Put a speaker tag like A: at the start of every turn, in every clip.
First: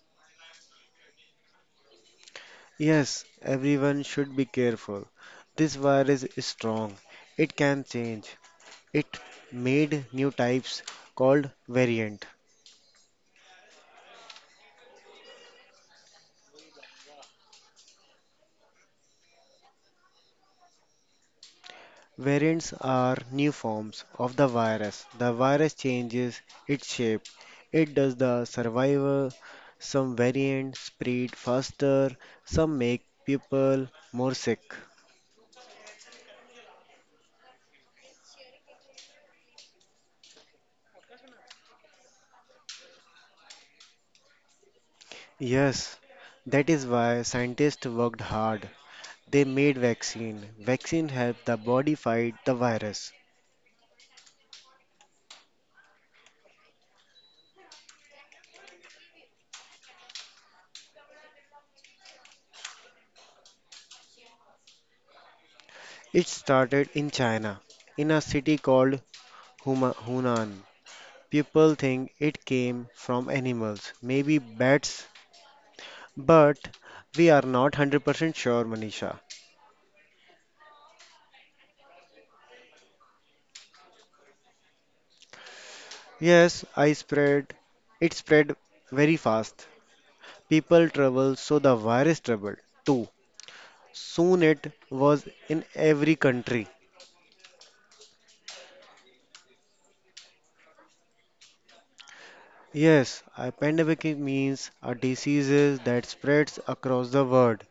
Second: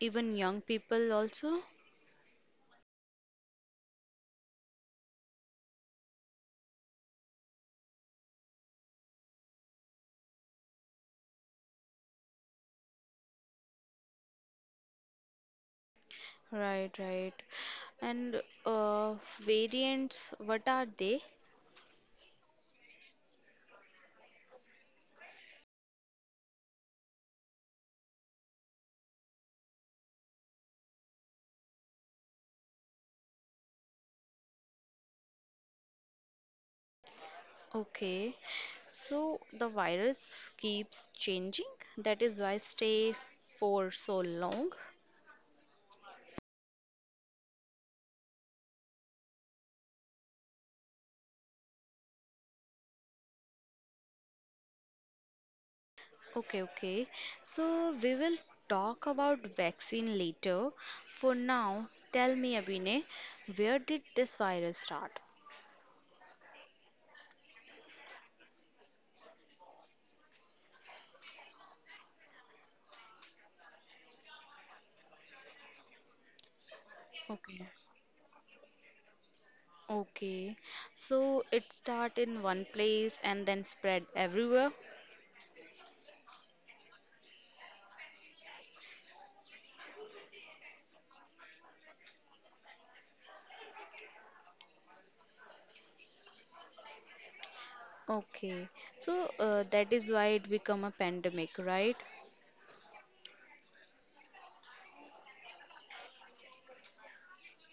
A: Even young people also?
B: Yes, everyone should be careful. This virus is strong. It can change. It made new types called variant.
A: Right, right. And variants, what are they?
B: Variants are new forms of the virus. The virus changes its shape. It does the survival. Some variants spread faster, some make people more sick.
A: Okay, so the virus keeps changing. That is why stay for so long.
B: Yes, that is why scientists worked hard. They made vaccine. Vaccine helped the body fight the virus.
A: Okay, okay. So we will talk about vaccine later. For now, tell me, Abhinay, where did this virus start?
B: It started in China, in a city called Hunan. People think it came from animals, maybe bats. But we are
A: Okay.
B: not 100% sure, Manisha.
A: Okay. So it start in one place and then spread everywhere.
B: Yes, I spread. It spread very fast. People traveled, so the virus traveled too. Soon it was in every country.
A: Okay. So that is why it become a pandemic, right?
B: Yes, a pandemic means a disease that spreads across the world.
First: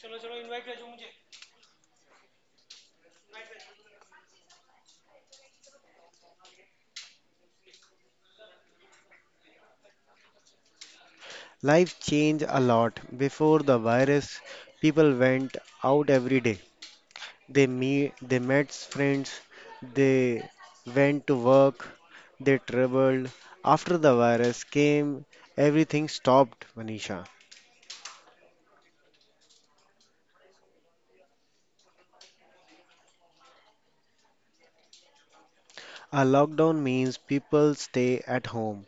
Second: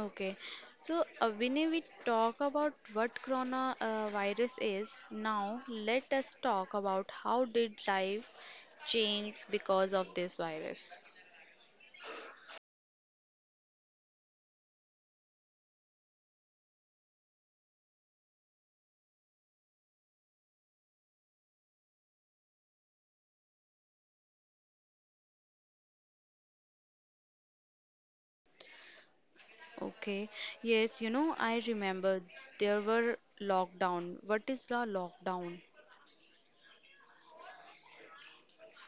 A: Okay. So when we talk about what corona virus is, now let us talk about how did life change because of this virus.
B: Life changed a lot. Before the virus, people went out every day. They met friends, they went to work, they traveled. After the virus came, everything stopped, Manisha.
A: Okay. Yes, I remember there were lockdown. What is the lockdown?
B: A lockdown means people stay at home.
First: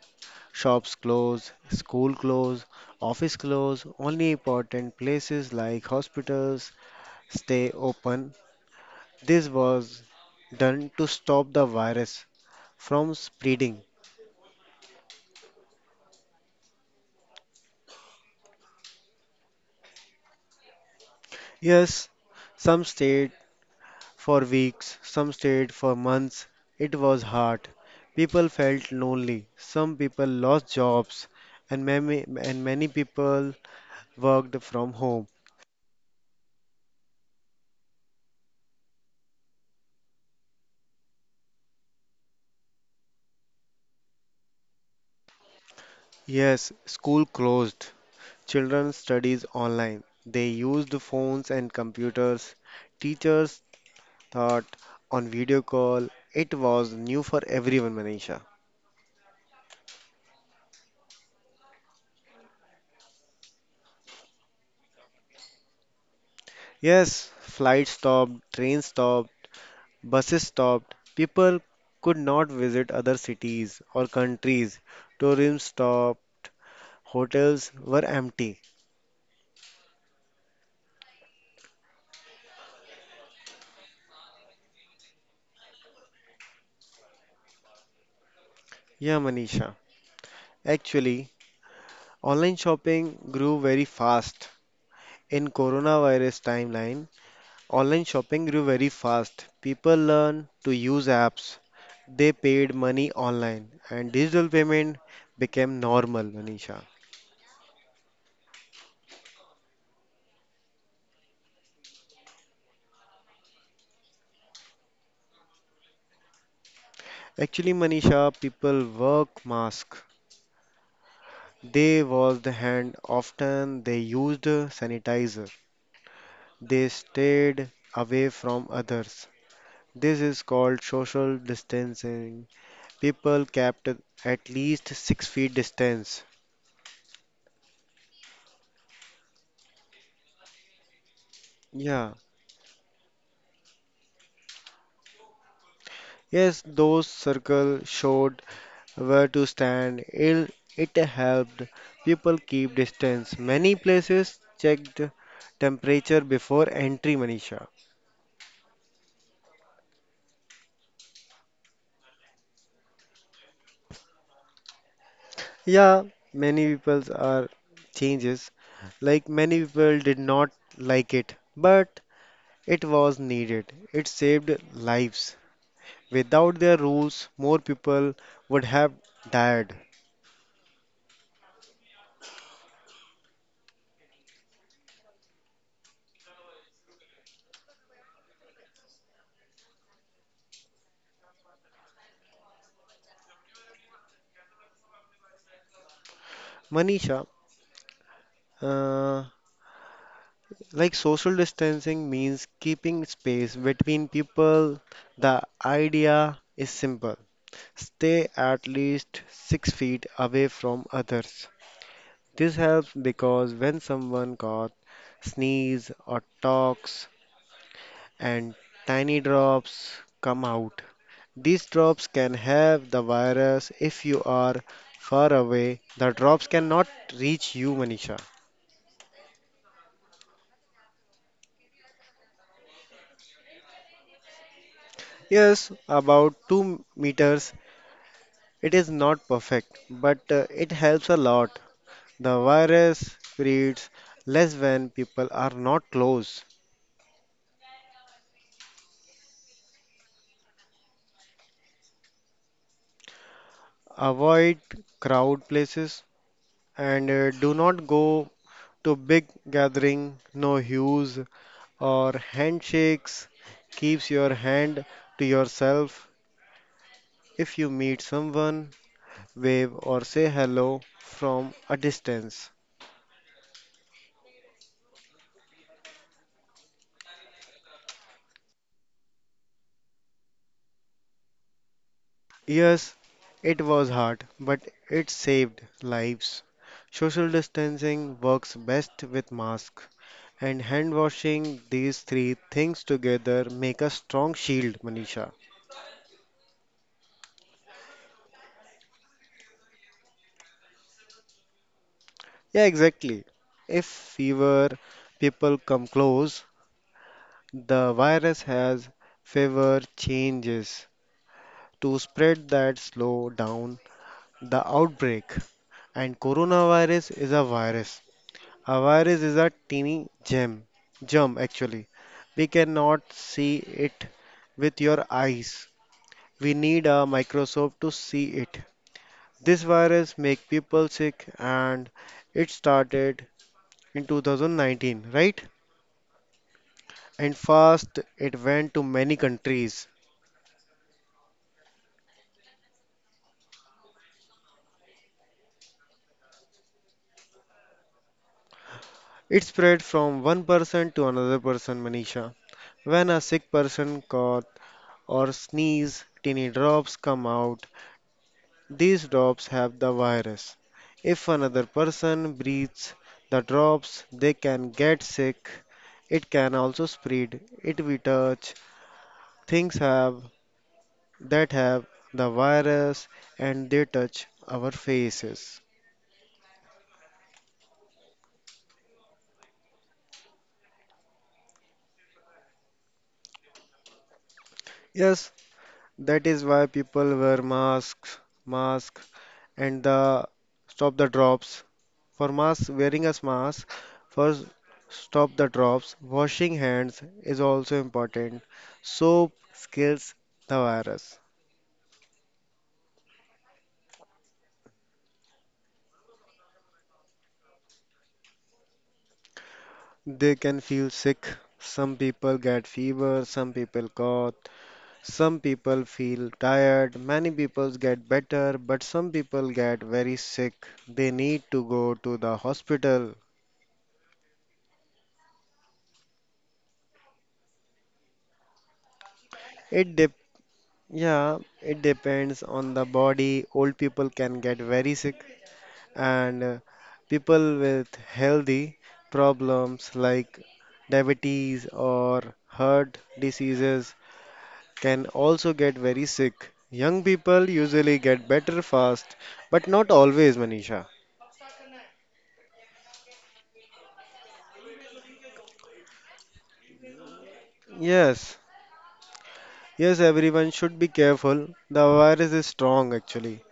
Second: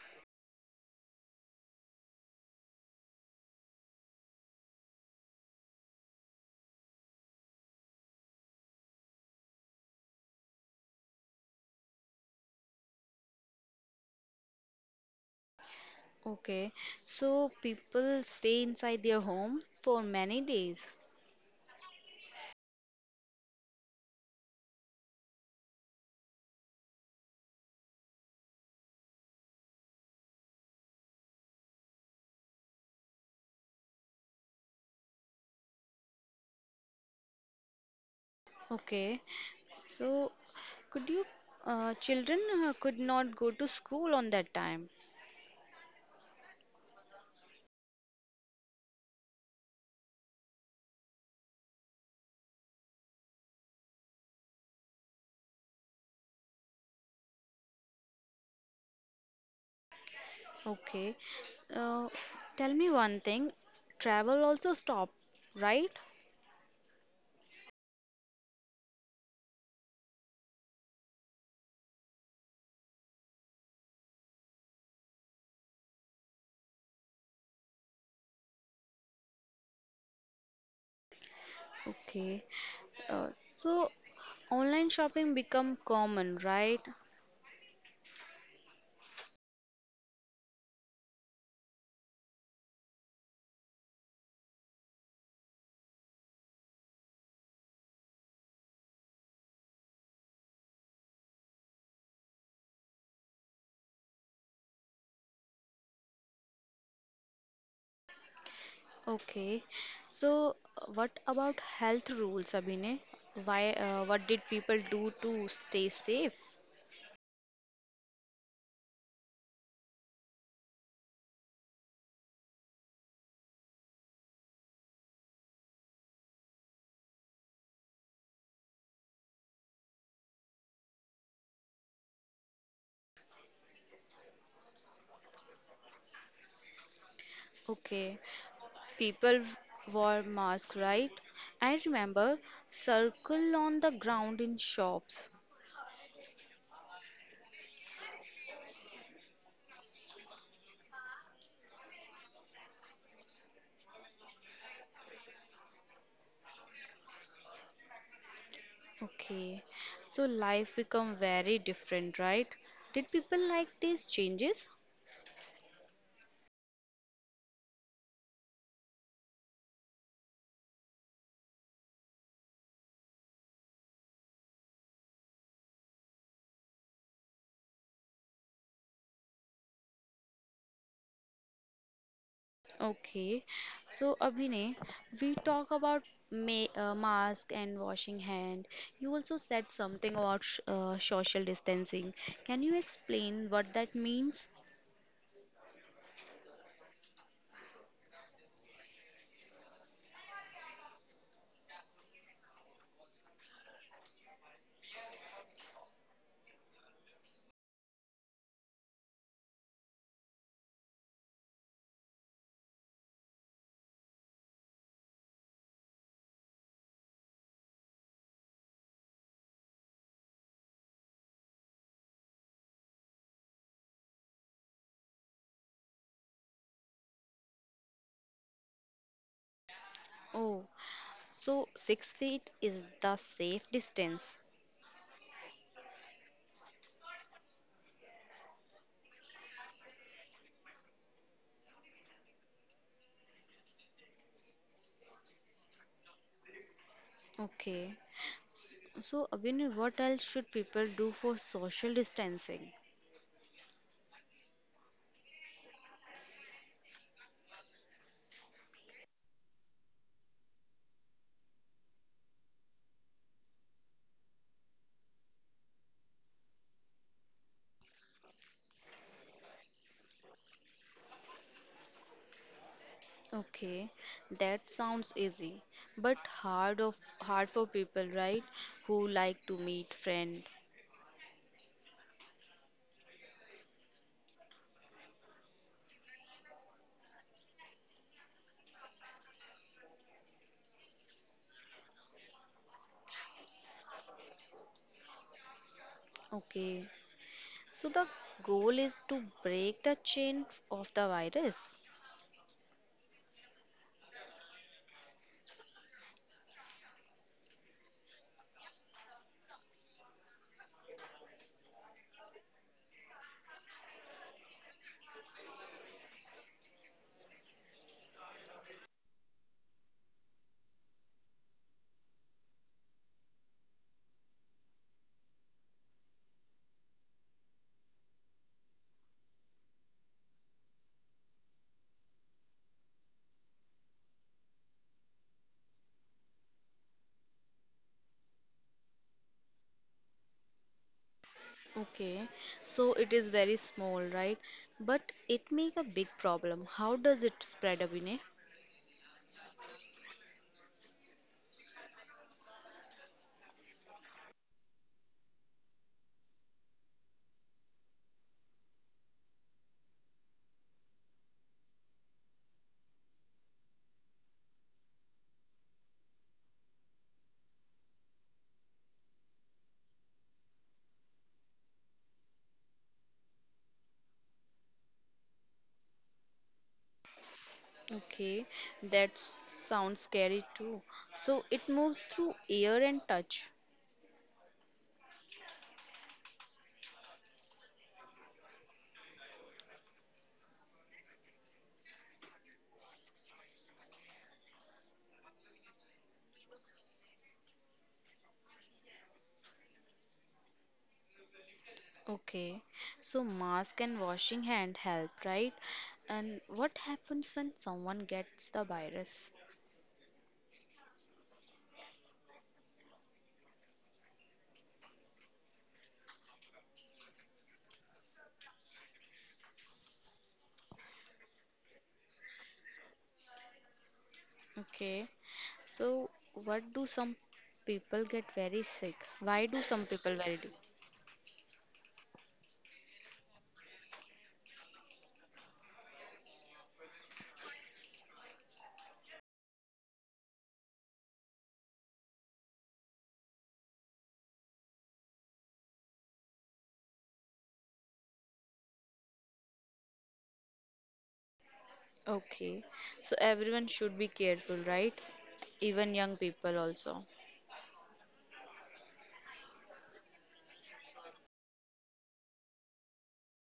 B: Shops close, school close, office close, only important places like hospitals stay open. This was done to stop the virus from spreading.
A: Okay, so people stay inside their home for many days.
B: Yes, some states for weeks, some stayed for months. It was hard. People felt lonely. Some people lost jobs, and many people worked from home.
A: Okay, so could you, children could not go to school on that time.
B: Yes, school closed. Children studies online. They used phones and computers. Teachers taught on video call. It was new for everyone, Manisha.
A: Okay, uh, tell me one thing, travel also stopped, right?
B: Yes, flights stopped, trains stopped. Buses stopped. People could not visit other cities or countries. Tourism stopped. Hotels were empty.
A: Okay, uh, so online shopping become common, right?
B: Yeah, Manisha. Actually, online shopping grew very fast. In coronavirus timeline, online shopping grew very fast. People learned to use apps. They paid money online, and digital payment became normal, Manisha.
A: Okay, so what about health rules, Abhinay? What did people do to stay safe?
B: Actually, Manisha, people work mask. They washed the hand often, they used sanitizer, they stayed away from others. This is called social distancing. People kept at least 6 feet distance.
A: Okay, people wore masks, right? I
B: Yeah.
A: remember circle on the ground in shops.
B: Yes, those circles showed where to stand. It helped people keep distance. Many places checked temperature before entry, Manisha.
A: Okay, so life become very different, right? Did people like these changes?
B: Yeah, many people's are changes. Like many people did not like it, but it was needed. It saved lives. Without their rules, more people would have died.
A: Okay, so Abhinay, we talk about ma mask and washing hand. You also said something about sh social distancing. Can you explain what that means?
B: Manisha, uh, like social distancing means keeping space between people. The idea is simple. Stay at least 6 feet away from others. This helps because when someone coughs, sneezes, or talks, and tiny drops come out, these drops can have the virus. If you are far away, the drops cannot reach you, Manisha.
A: Oh, so six feet is the safe distance.
B: Yes, about 2 meters. It is not perfect, but it helps a lot. The virus spreads less when people are not close.
A: Okay. So, Abhinay, what else should people do for social distancing?
B: Avoid crowd places and do not go to big gathering, no hues or handshakes. Keeps your hand to yourself. If you meet someone, wave or say hello from a distance.
A: Okay, that sounds easy, but hard for people, right? Who like to meet friend.
B: Yes, it was hard, but it saved lives. Social distancing works best with masks and hand washing. These three things together make a strong shield, Manisha.
A: Okay. So the goal is to break the chain of the virus.
B: Yeah, exactly. If fewer people come close, the virus has favored changes to spread that slow down the outbreak. And coronavirus is a virus. A virus is a teeny germ actually. We cannot see it with your eyes. We need a microscope to see it. This virus make people sick, and it started in 2019, right? And fast it went to many countries.
A: Okay. So it is very small, right? But it make a big problem. How does it spread, Abhinay?
B: It spread from one person to another person, Manisha. When a sick person cough or sneeze, tiny drops come out. These drops have the virus. If another person breathes the drops, they can get sick. It can also spread. It we touch things have that have the virus, and they touch our faces.
A: Okay, that s- sounds scary too. So it moves through air and touch.
B: Yes, that is why people wear masks, mask and the stop the drops. For mask, wearing a mask for stop the drops, washing hands is also important. Soap kills the virus.
A: Okay, so mask and washing hand help, right? And what happens when someone gets the virus?
B: They can feel sick. Some people get fever, some people cough, some people feel tired, many people get better, but some people get very sick. They need to go to the hospital.
A: Okay, so what do some people get very sick? Why do some
B: It dep
A: people very d-
B: Yeah, it depends on the body. Old people can get very sick, and people with healthy problems like diabetes or heart diseases can also get very sick. Young people usually get better fast, but not always, Manisha.
A: Okay, so everyone should be careful, right? Even young people also.
B: Yes, yes, everyone should be careful. The virus is strong actually.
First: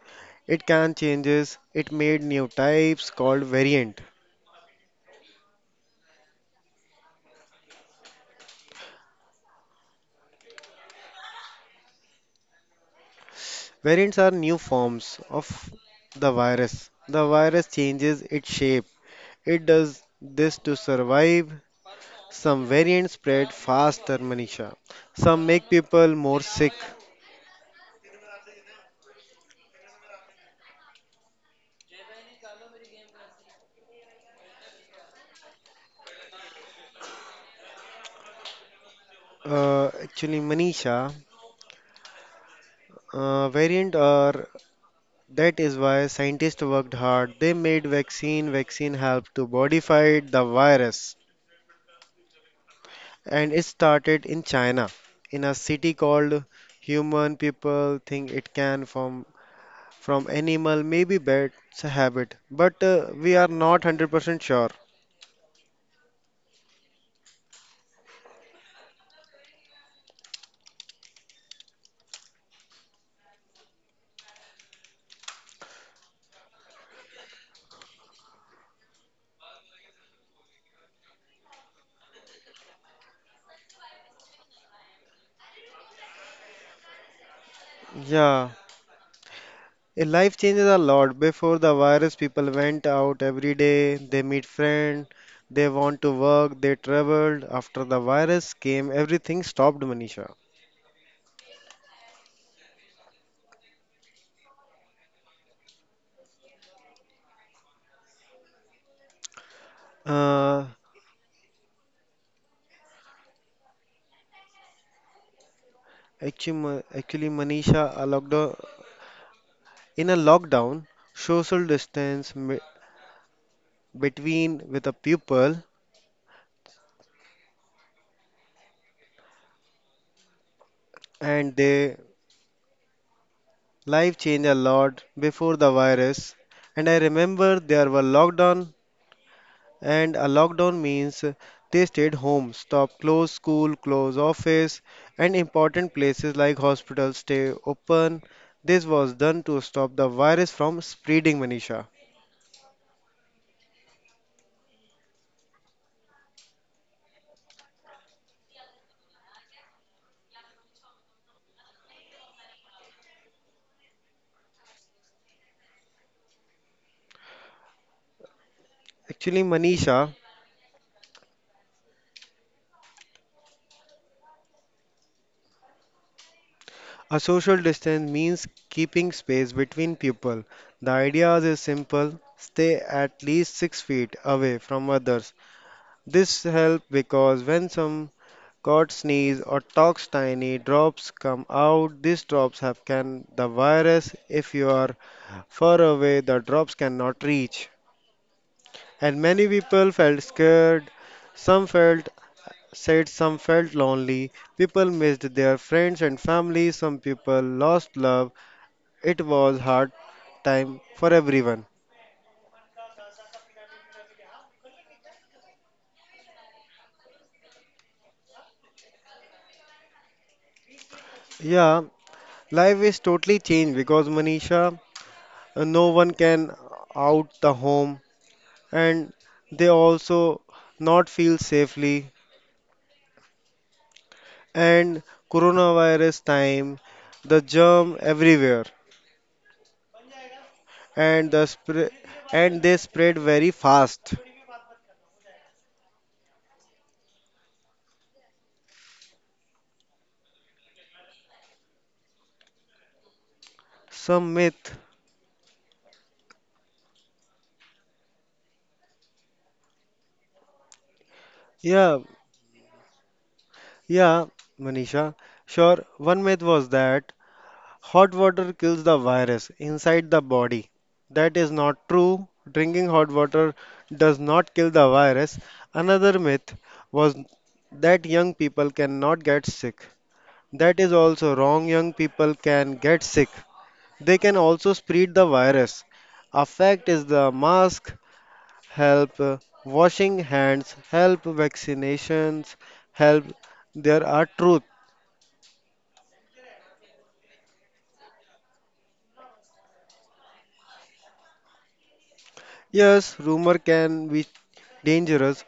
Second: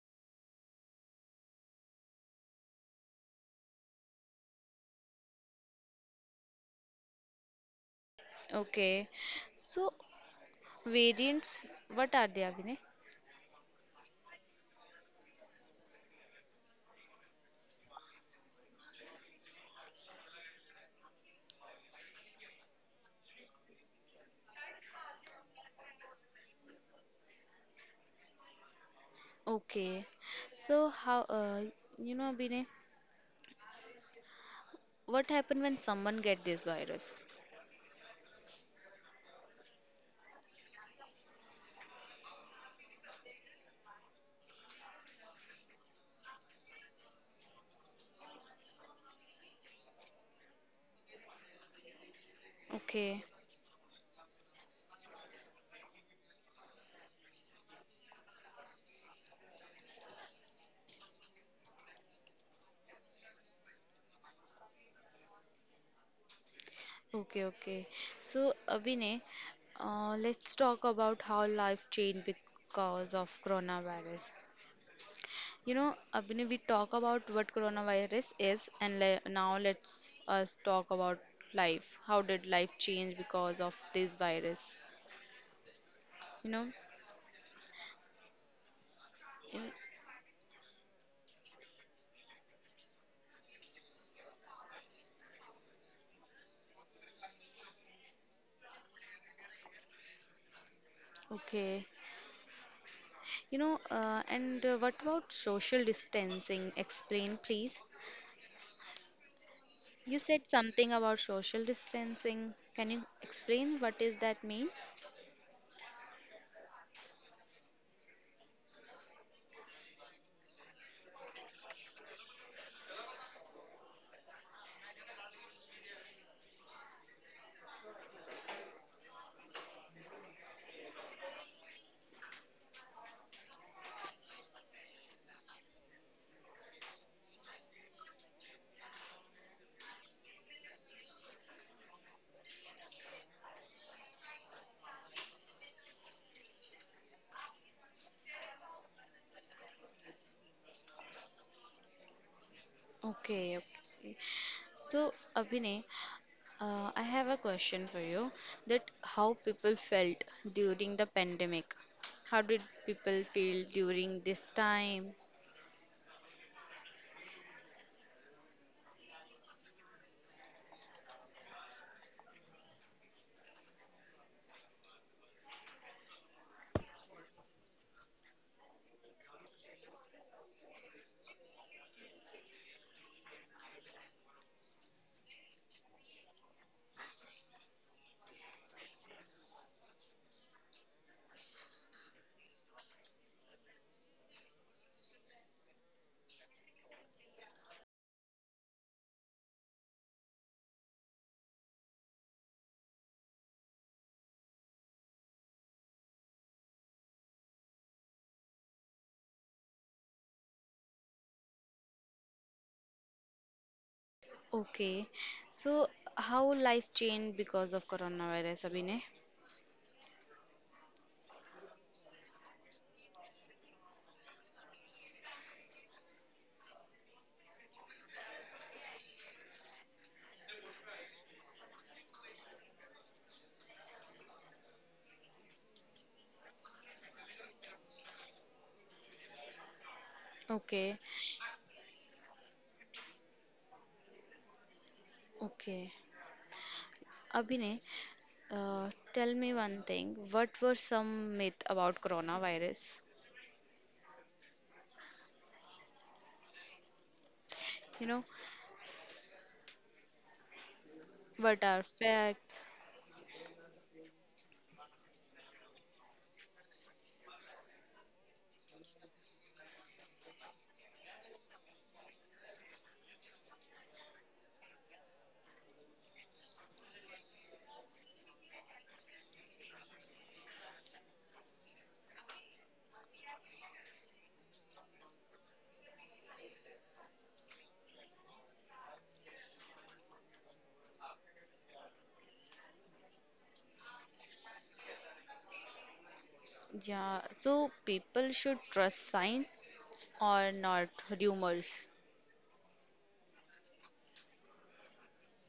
B: It can changes. It made new types called variant.
A: Okay, so variants, what are they, Abhinay?
B: Variants are new forms of the virus. The virus changes its shape. It does this to survive. Some variants spread faster, Manisha. Some make people more sick.
A: Okay. So how Binay, what happened when someone get this virus?
B: Actually, Manisha, variant are that is why scientists worked hard. They made vaccine. Vaccine helped to modify the virus,
A: Okay.
B: and it started in China, in a city called Human. People think it can from animal, maybe bats habit, but we are not 100% sure.
A: Okay, okay. So let's talk about how life changed because of coronavirus. Abhinay, we talk about what coronavirus is, and le now let's us talk about life. How did life change because of this virus? You know?
B: Yeah,
A: Mm.
B: Life changes a lot. Before the virus, people went out every day, they meet friends, they want to work, they traveled. After the virus came, everything stopped, Manisha.
A: Okay. You know, and what about social distancing? Explain, please. You said
B: Uh,
A: something about social distancing. Can you explain what is that mean?
B: actually, Manisha, in a lockdown, social distance me- between with the people and their life changed a lot before the virus. And I remember there were lockdown. And a lockdown means they stayed home, stopped close school, close office, and important places like hospitals stay open. This was done to stop the virus from spreading, Manisha.
A: Okay, okay. So, Abhinay, I have a question for you that how people felt during the pandemic. How did people feel during this time?
B: Actually, Manisha, a social distance means keeping space between people. The idea is simple: stay at least 6 feet away from others. This helps because when some cat sneeze or talks, tiny drops come out. These drops have can the virus if you are far away the drops cannot reach. And many people felt scared, some felt said some felt lonely, people missed their friends and family, some people lost love. It was hard time for everyone.
A: Okay. So, how life changed because of coronavirus, Abhinay?
B: Yeah, life is totally changed because Manisha no one can out the home, and they also not feel safely, and coronavirus time the germ everywhere,
A: Okay,
B: and the spread, and they spread very fast.
A: okay. Abhinay, tell me one thing. What were some myth about coronavirus?
B: Some myth.
A: You know, what are
B: Yeah,
A: facts?
B: yeah, Manisha. Sure, one myth was that hot water kills the virus inside the body. That is not true. Drinking hot water does not kill the virus. Another myth was that young people cannot get sick. That is also wrong. Young people can get sick. They can also spread the virus. A fact is the mask help washing hands, help vaccinations, help. There are truth.
A: Yeah, so people should trust science or not rumors.
B: Yes, rumor can be dangerous.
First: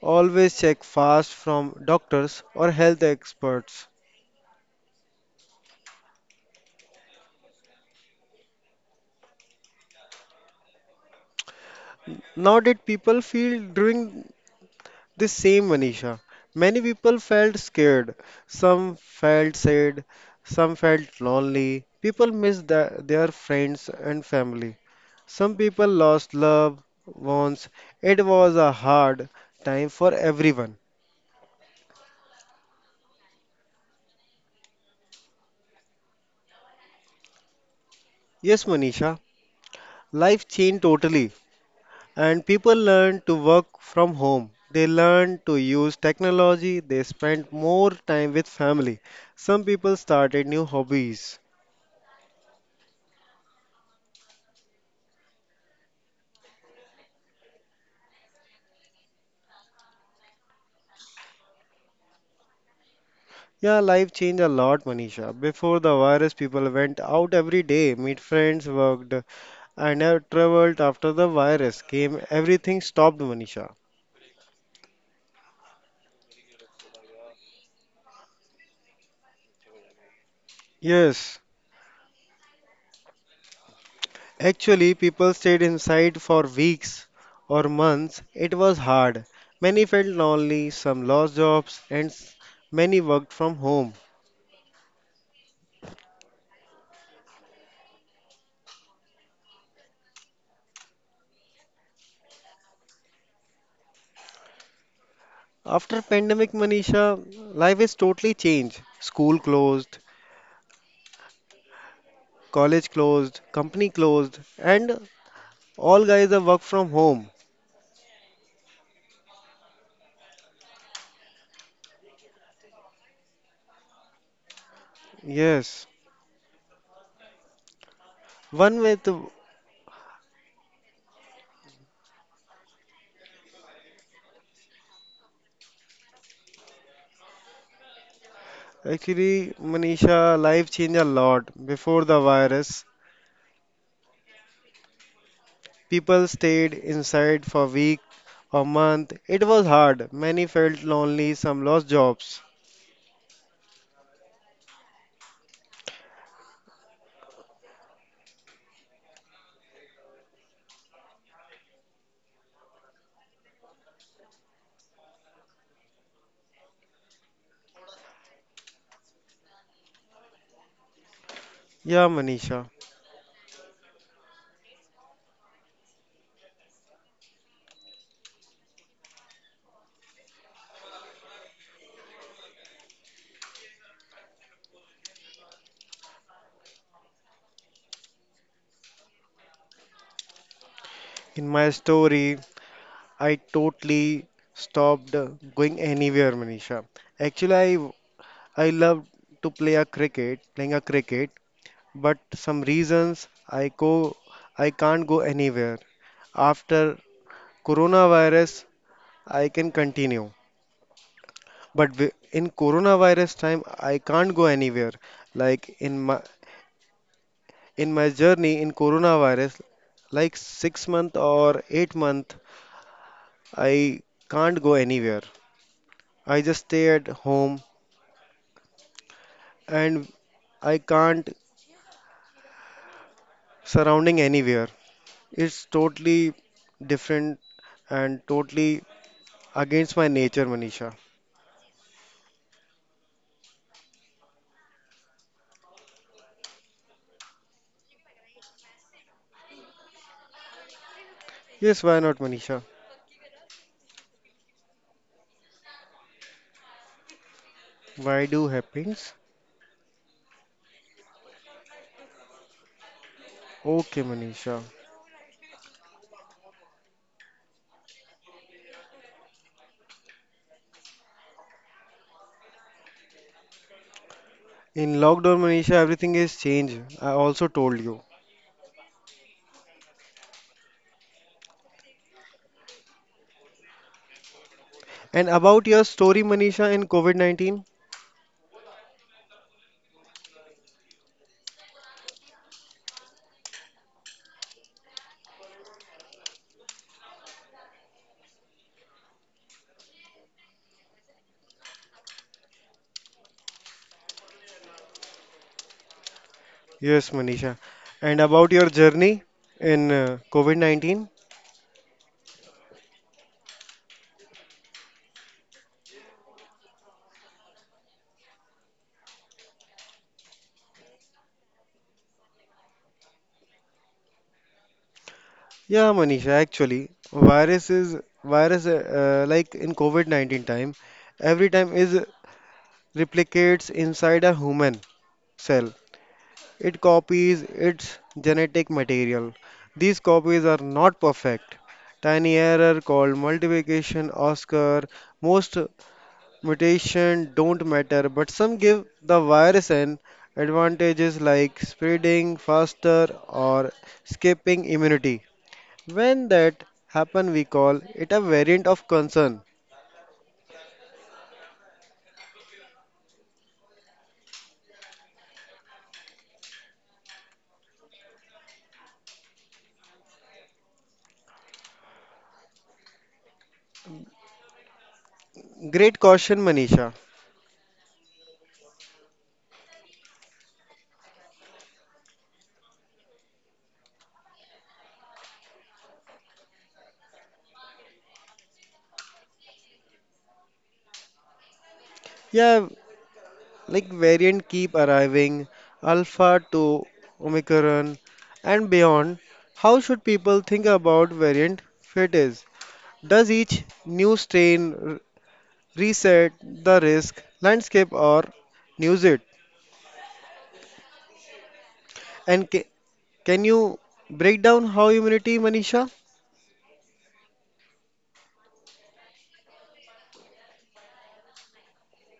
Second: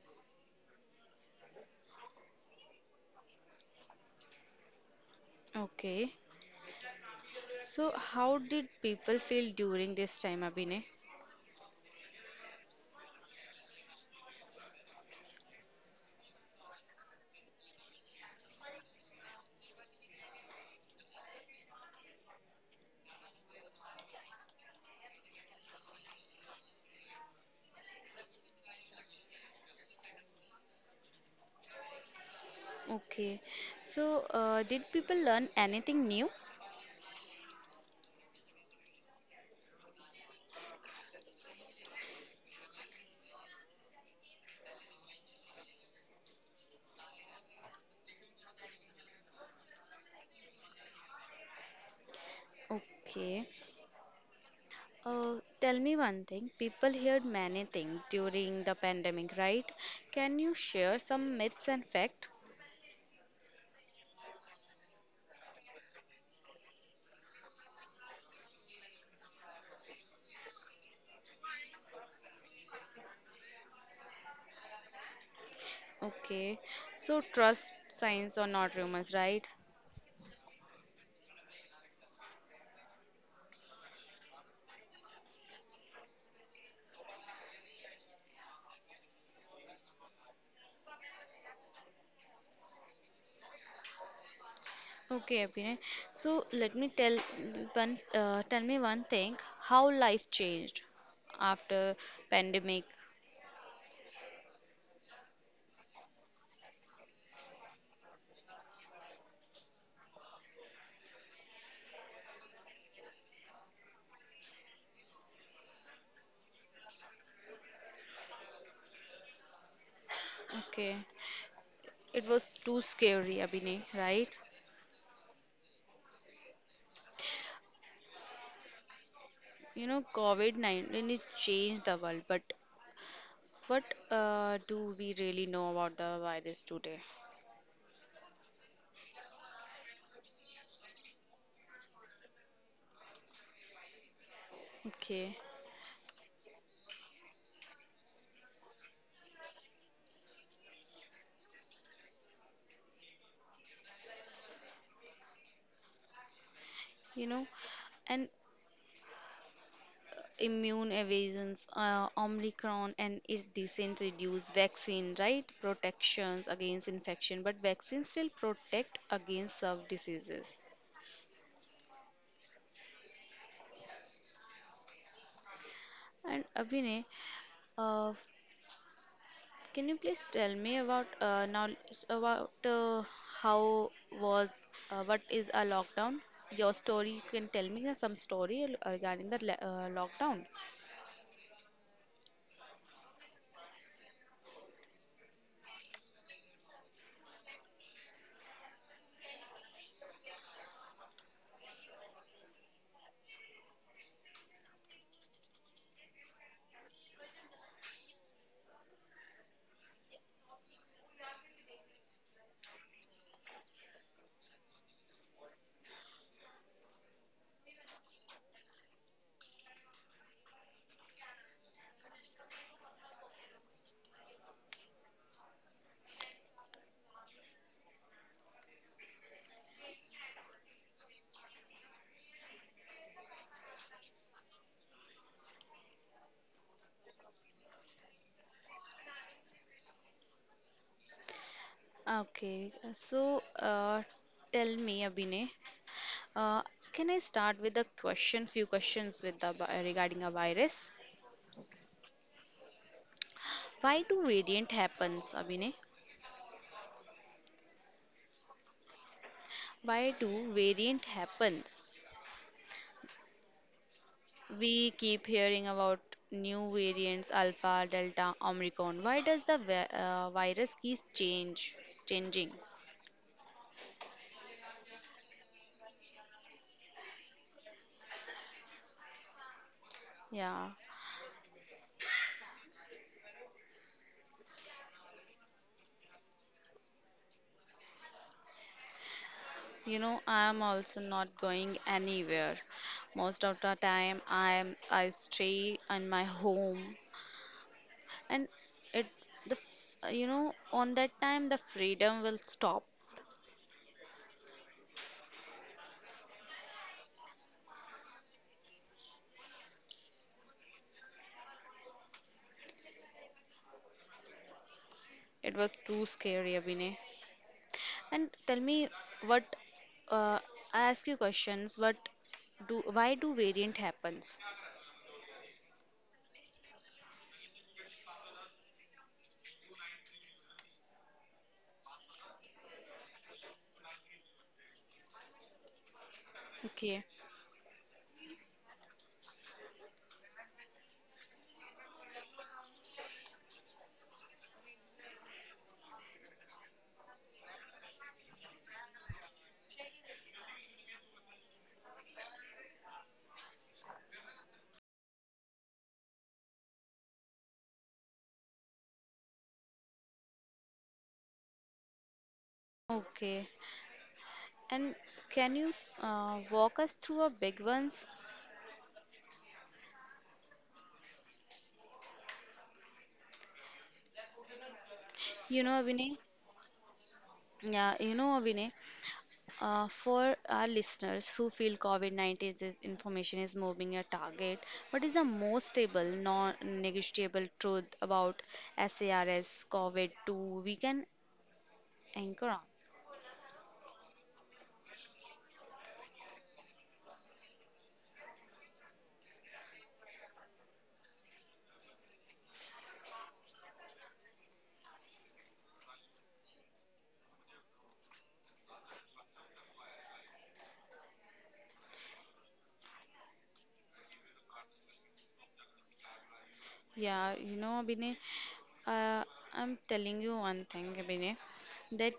B: Always check fast from doctors or health experts.
A: Okay. So how did people feel during this time, Abhinay?
B: Now did people feel during the same, Manisha? Many people felt scared, some felt sad, some felt lonely. People missed their friends and family. Some people lost loved ones. It was a hard time for everyone.
A: Okay. So did people learn anything new?
B: Yes, Manisha, life changed totally. And people learn to work from home. They learn to use technology. They spend more time with family. Some people started new hobbies.
A: Okay. Tell me one thing. People heard many things during the pandemic, right? Can you share some myths and facts?
B: Yeah, life changed a lot, Manisha. Before the virus, people went out every day, meet friends, worked, and traveled. After the virus came, everything stopped, Manisha.
A: Okay, so trust science or not rumors, right?
B: Yes, actually, people stayed inside for weeks or months. It was hard. Many felt lonely, some lost jobs, and many worked from home.
A: Okay, Abhinay. So let me tell one, tell me one thing. How life changed after pandemic?
B: After pandemic, Manisha, life is totally changed. School closed, college closed, company closed, and all guys are work from home.
A: Okay, it was too scary, Abhinay, right?
B: Yes. One way to
A: COVID-19 it changed the world, but what do we really know about the virus today?
B: actually, Manisha, life changed a lot before the virus.
A: Okay,
B: People stayed inside for week or month. It was hard. Many felt lonely, some lost jobs.
A: you know, and immune evasions, Omicron and its descent reduce vaccine, right? Protections against infection, but vaccines still protect against some diseases.
B: Yeah, Manisha.
A: And Abhinay, uh, can you please tell me about how was what is a lockdown? Your story, you can tell me some story regarding the lockdown.
B: In my story, I totally stopped going anywhere, Manisha. Actually, I love to play a cricket, playing a cricket, but some reasons I can't go anywhere. After coronavirus, I can continue. But in coronavirus time, I can't go anywhere. Like in my In my journey in coronavirus, like 6 month or 8 month, I can't go anywhere. I just stay at home, and I can't surrounding anywhere. It's totally different and totally against my nature, Manisha.
A: Okay, so tell me, Abhinay. Uh, can I start with a question, few questions with regarding a virus?
B: Yes, why not, Manisha?
A: Why do variant happens, Abhinay?
B: Why do happens?
A: Why do variant happens?
B: Okay, Manisha.
A: We keep hearing about new variants, alpha, delta, omicron. Why does virus keep changing?
B: In lockdown, Manisha, everything is changed. I also told you.
A: Yeah,
B: And about your story, Manisha, in COVID-19.
A: I am also not going anywhere. Most of the time, I stay in my home and it the on that time the freedom will stop.
B: Yes, Manisha. And about your journey in COVID-19?
A: It was too scary, Abhinay. And tell me what uh, I ask you questions. What do why do variant happens?
B: Yeah, Manisha, actually, virus is virus like in COVID-19 time, every time is replicates inside a human cell. It
A: Okay.
B: copies its genetic material. These copies are not perfect. Tiny error called multiplication occur. Most mutation don't matter, but some give the virus an advantages like spreading faster or escaping immunity. When that happen, we call it a variant of concern.
A: Okay, and can you walk us through a big ones,
B: Great
A: Abhinay.
B: caution, Manisha.
A: Yeah, Abhinay. For our listeners who feel information is moving a target, what is the most stable, non negotiable truth about SARS COVID 2 we can anchor on?
B: Yeah, like variant keep arriving, alpha to omicron and beyond. How should people think about variant fit is? Does each new strain reset the risk landscape or news it? And can you break down how immunity, Manisha?
A: Yeah, Abhinay, uh, I'm telling you one thing, Abhinay, that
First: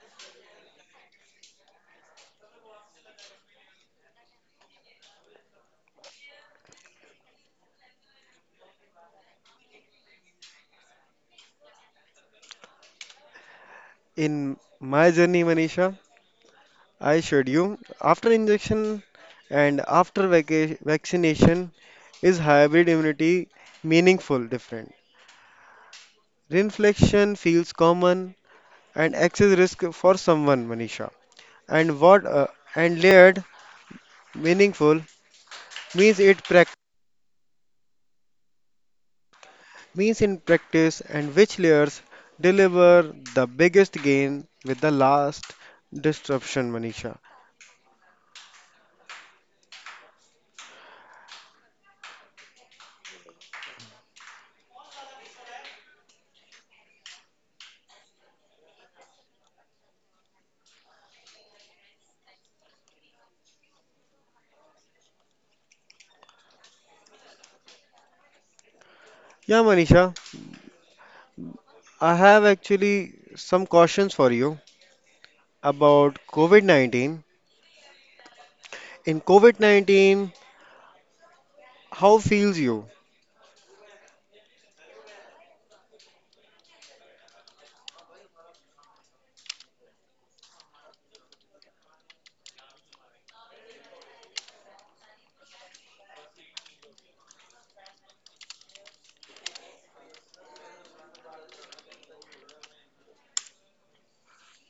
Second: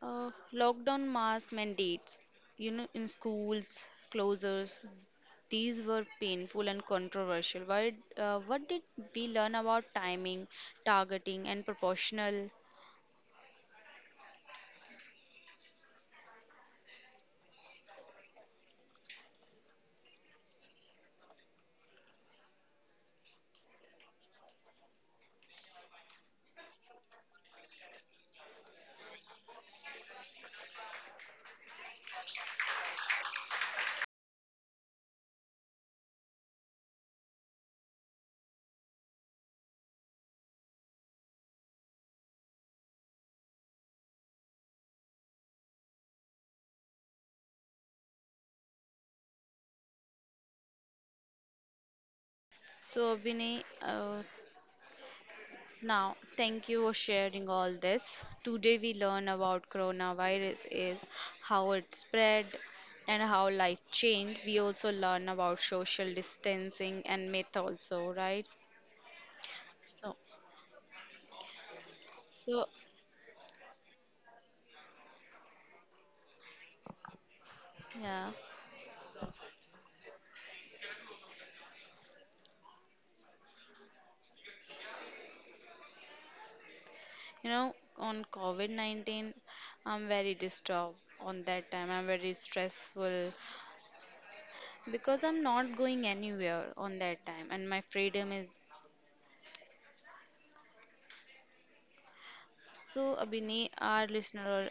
A: lockdown mask mandates, in schools, closures. These were painful and controversial. What did we learn about timing, targeting, and proportional?
B: In my journey, Manisha, I showed you after injection and after vaccination is hybrid immunity meaningful different. Reinfection feels common and excess risk for someone, Manisha. And what and layered meaningful means it means in practice, and which layers deliver the biggest gain with the last disruption, Manisha.
A: So, Abhinay, now thank you for sharing all this. Today we learn about coronavirus is how it spread and how life changed. We also learn about social distancing and myth also, right?
B: Yeah, Manisha,
A: So,
B: I have
A: so,
B: actually some questions for you about COVID 19.
A: yeah.
B: In COVID 19, how feels you?
A: On COVID 19, I'm very disturbed on that time. I'm very stressful because I'm not going anywhere on that time, and my freedom is so. Abhini, our listener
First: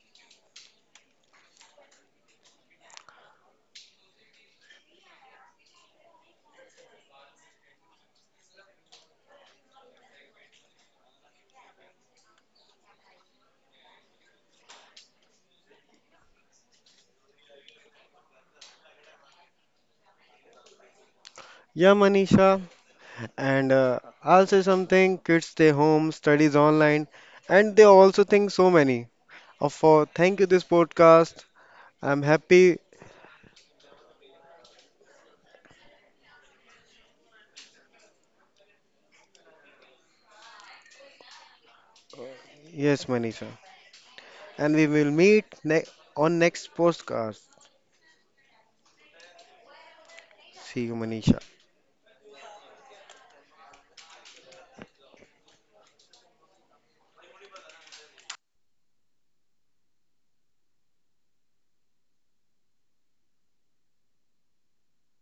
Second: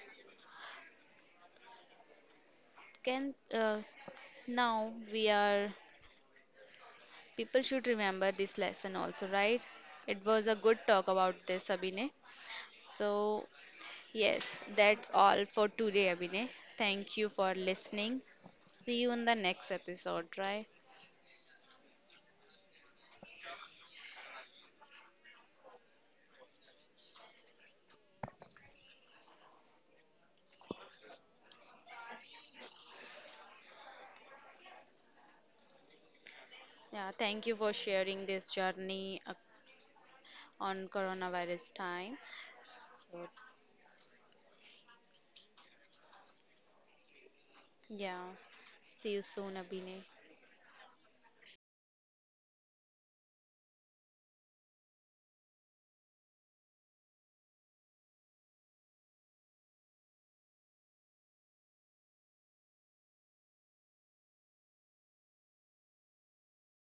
A: can now we are people should remember this lesson also, right? It was a good talk about this, Abhine. So, yes, that's all for today, Abhine. Thank you for listening. See you in the next episode, right?
B: Yeah, Manisha, and I'll say something, kids stay home, studies online, and they also think so many. For thank you, this podcast. I'm happy.
A: Yeah, thank you for sharing this journey on coronavirus time.
B: Yes,
A: So,
B: Manisha, and we will meet on next podcast.
A: yeah, see you soon, Abhinay.
B: See you, Manisha.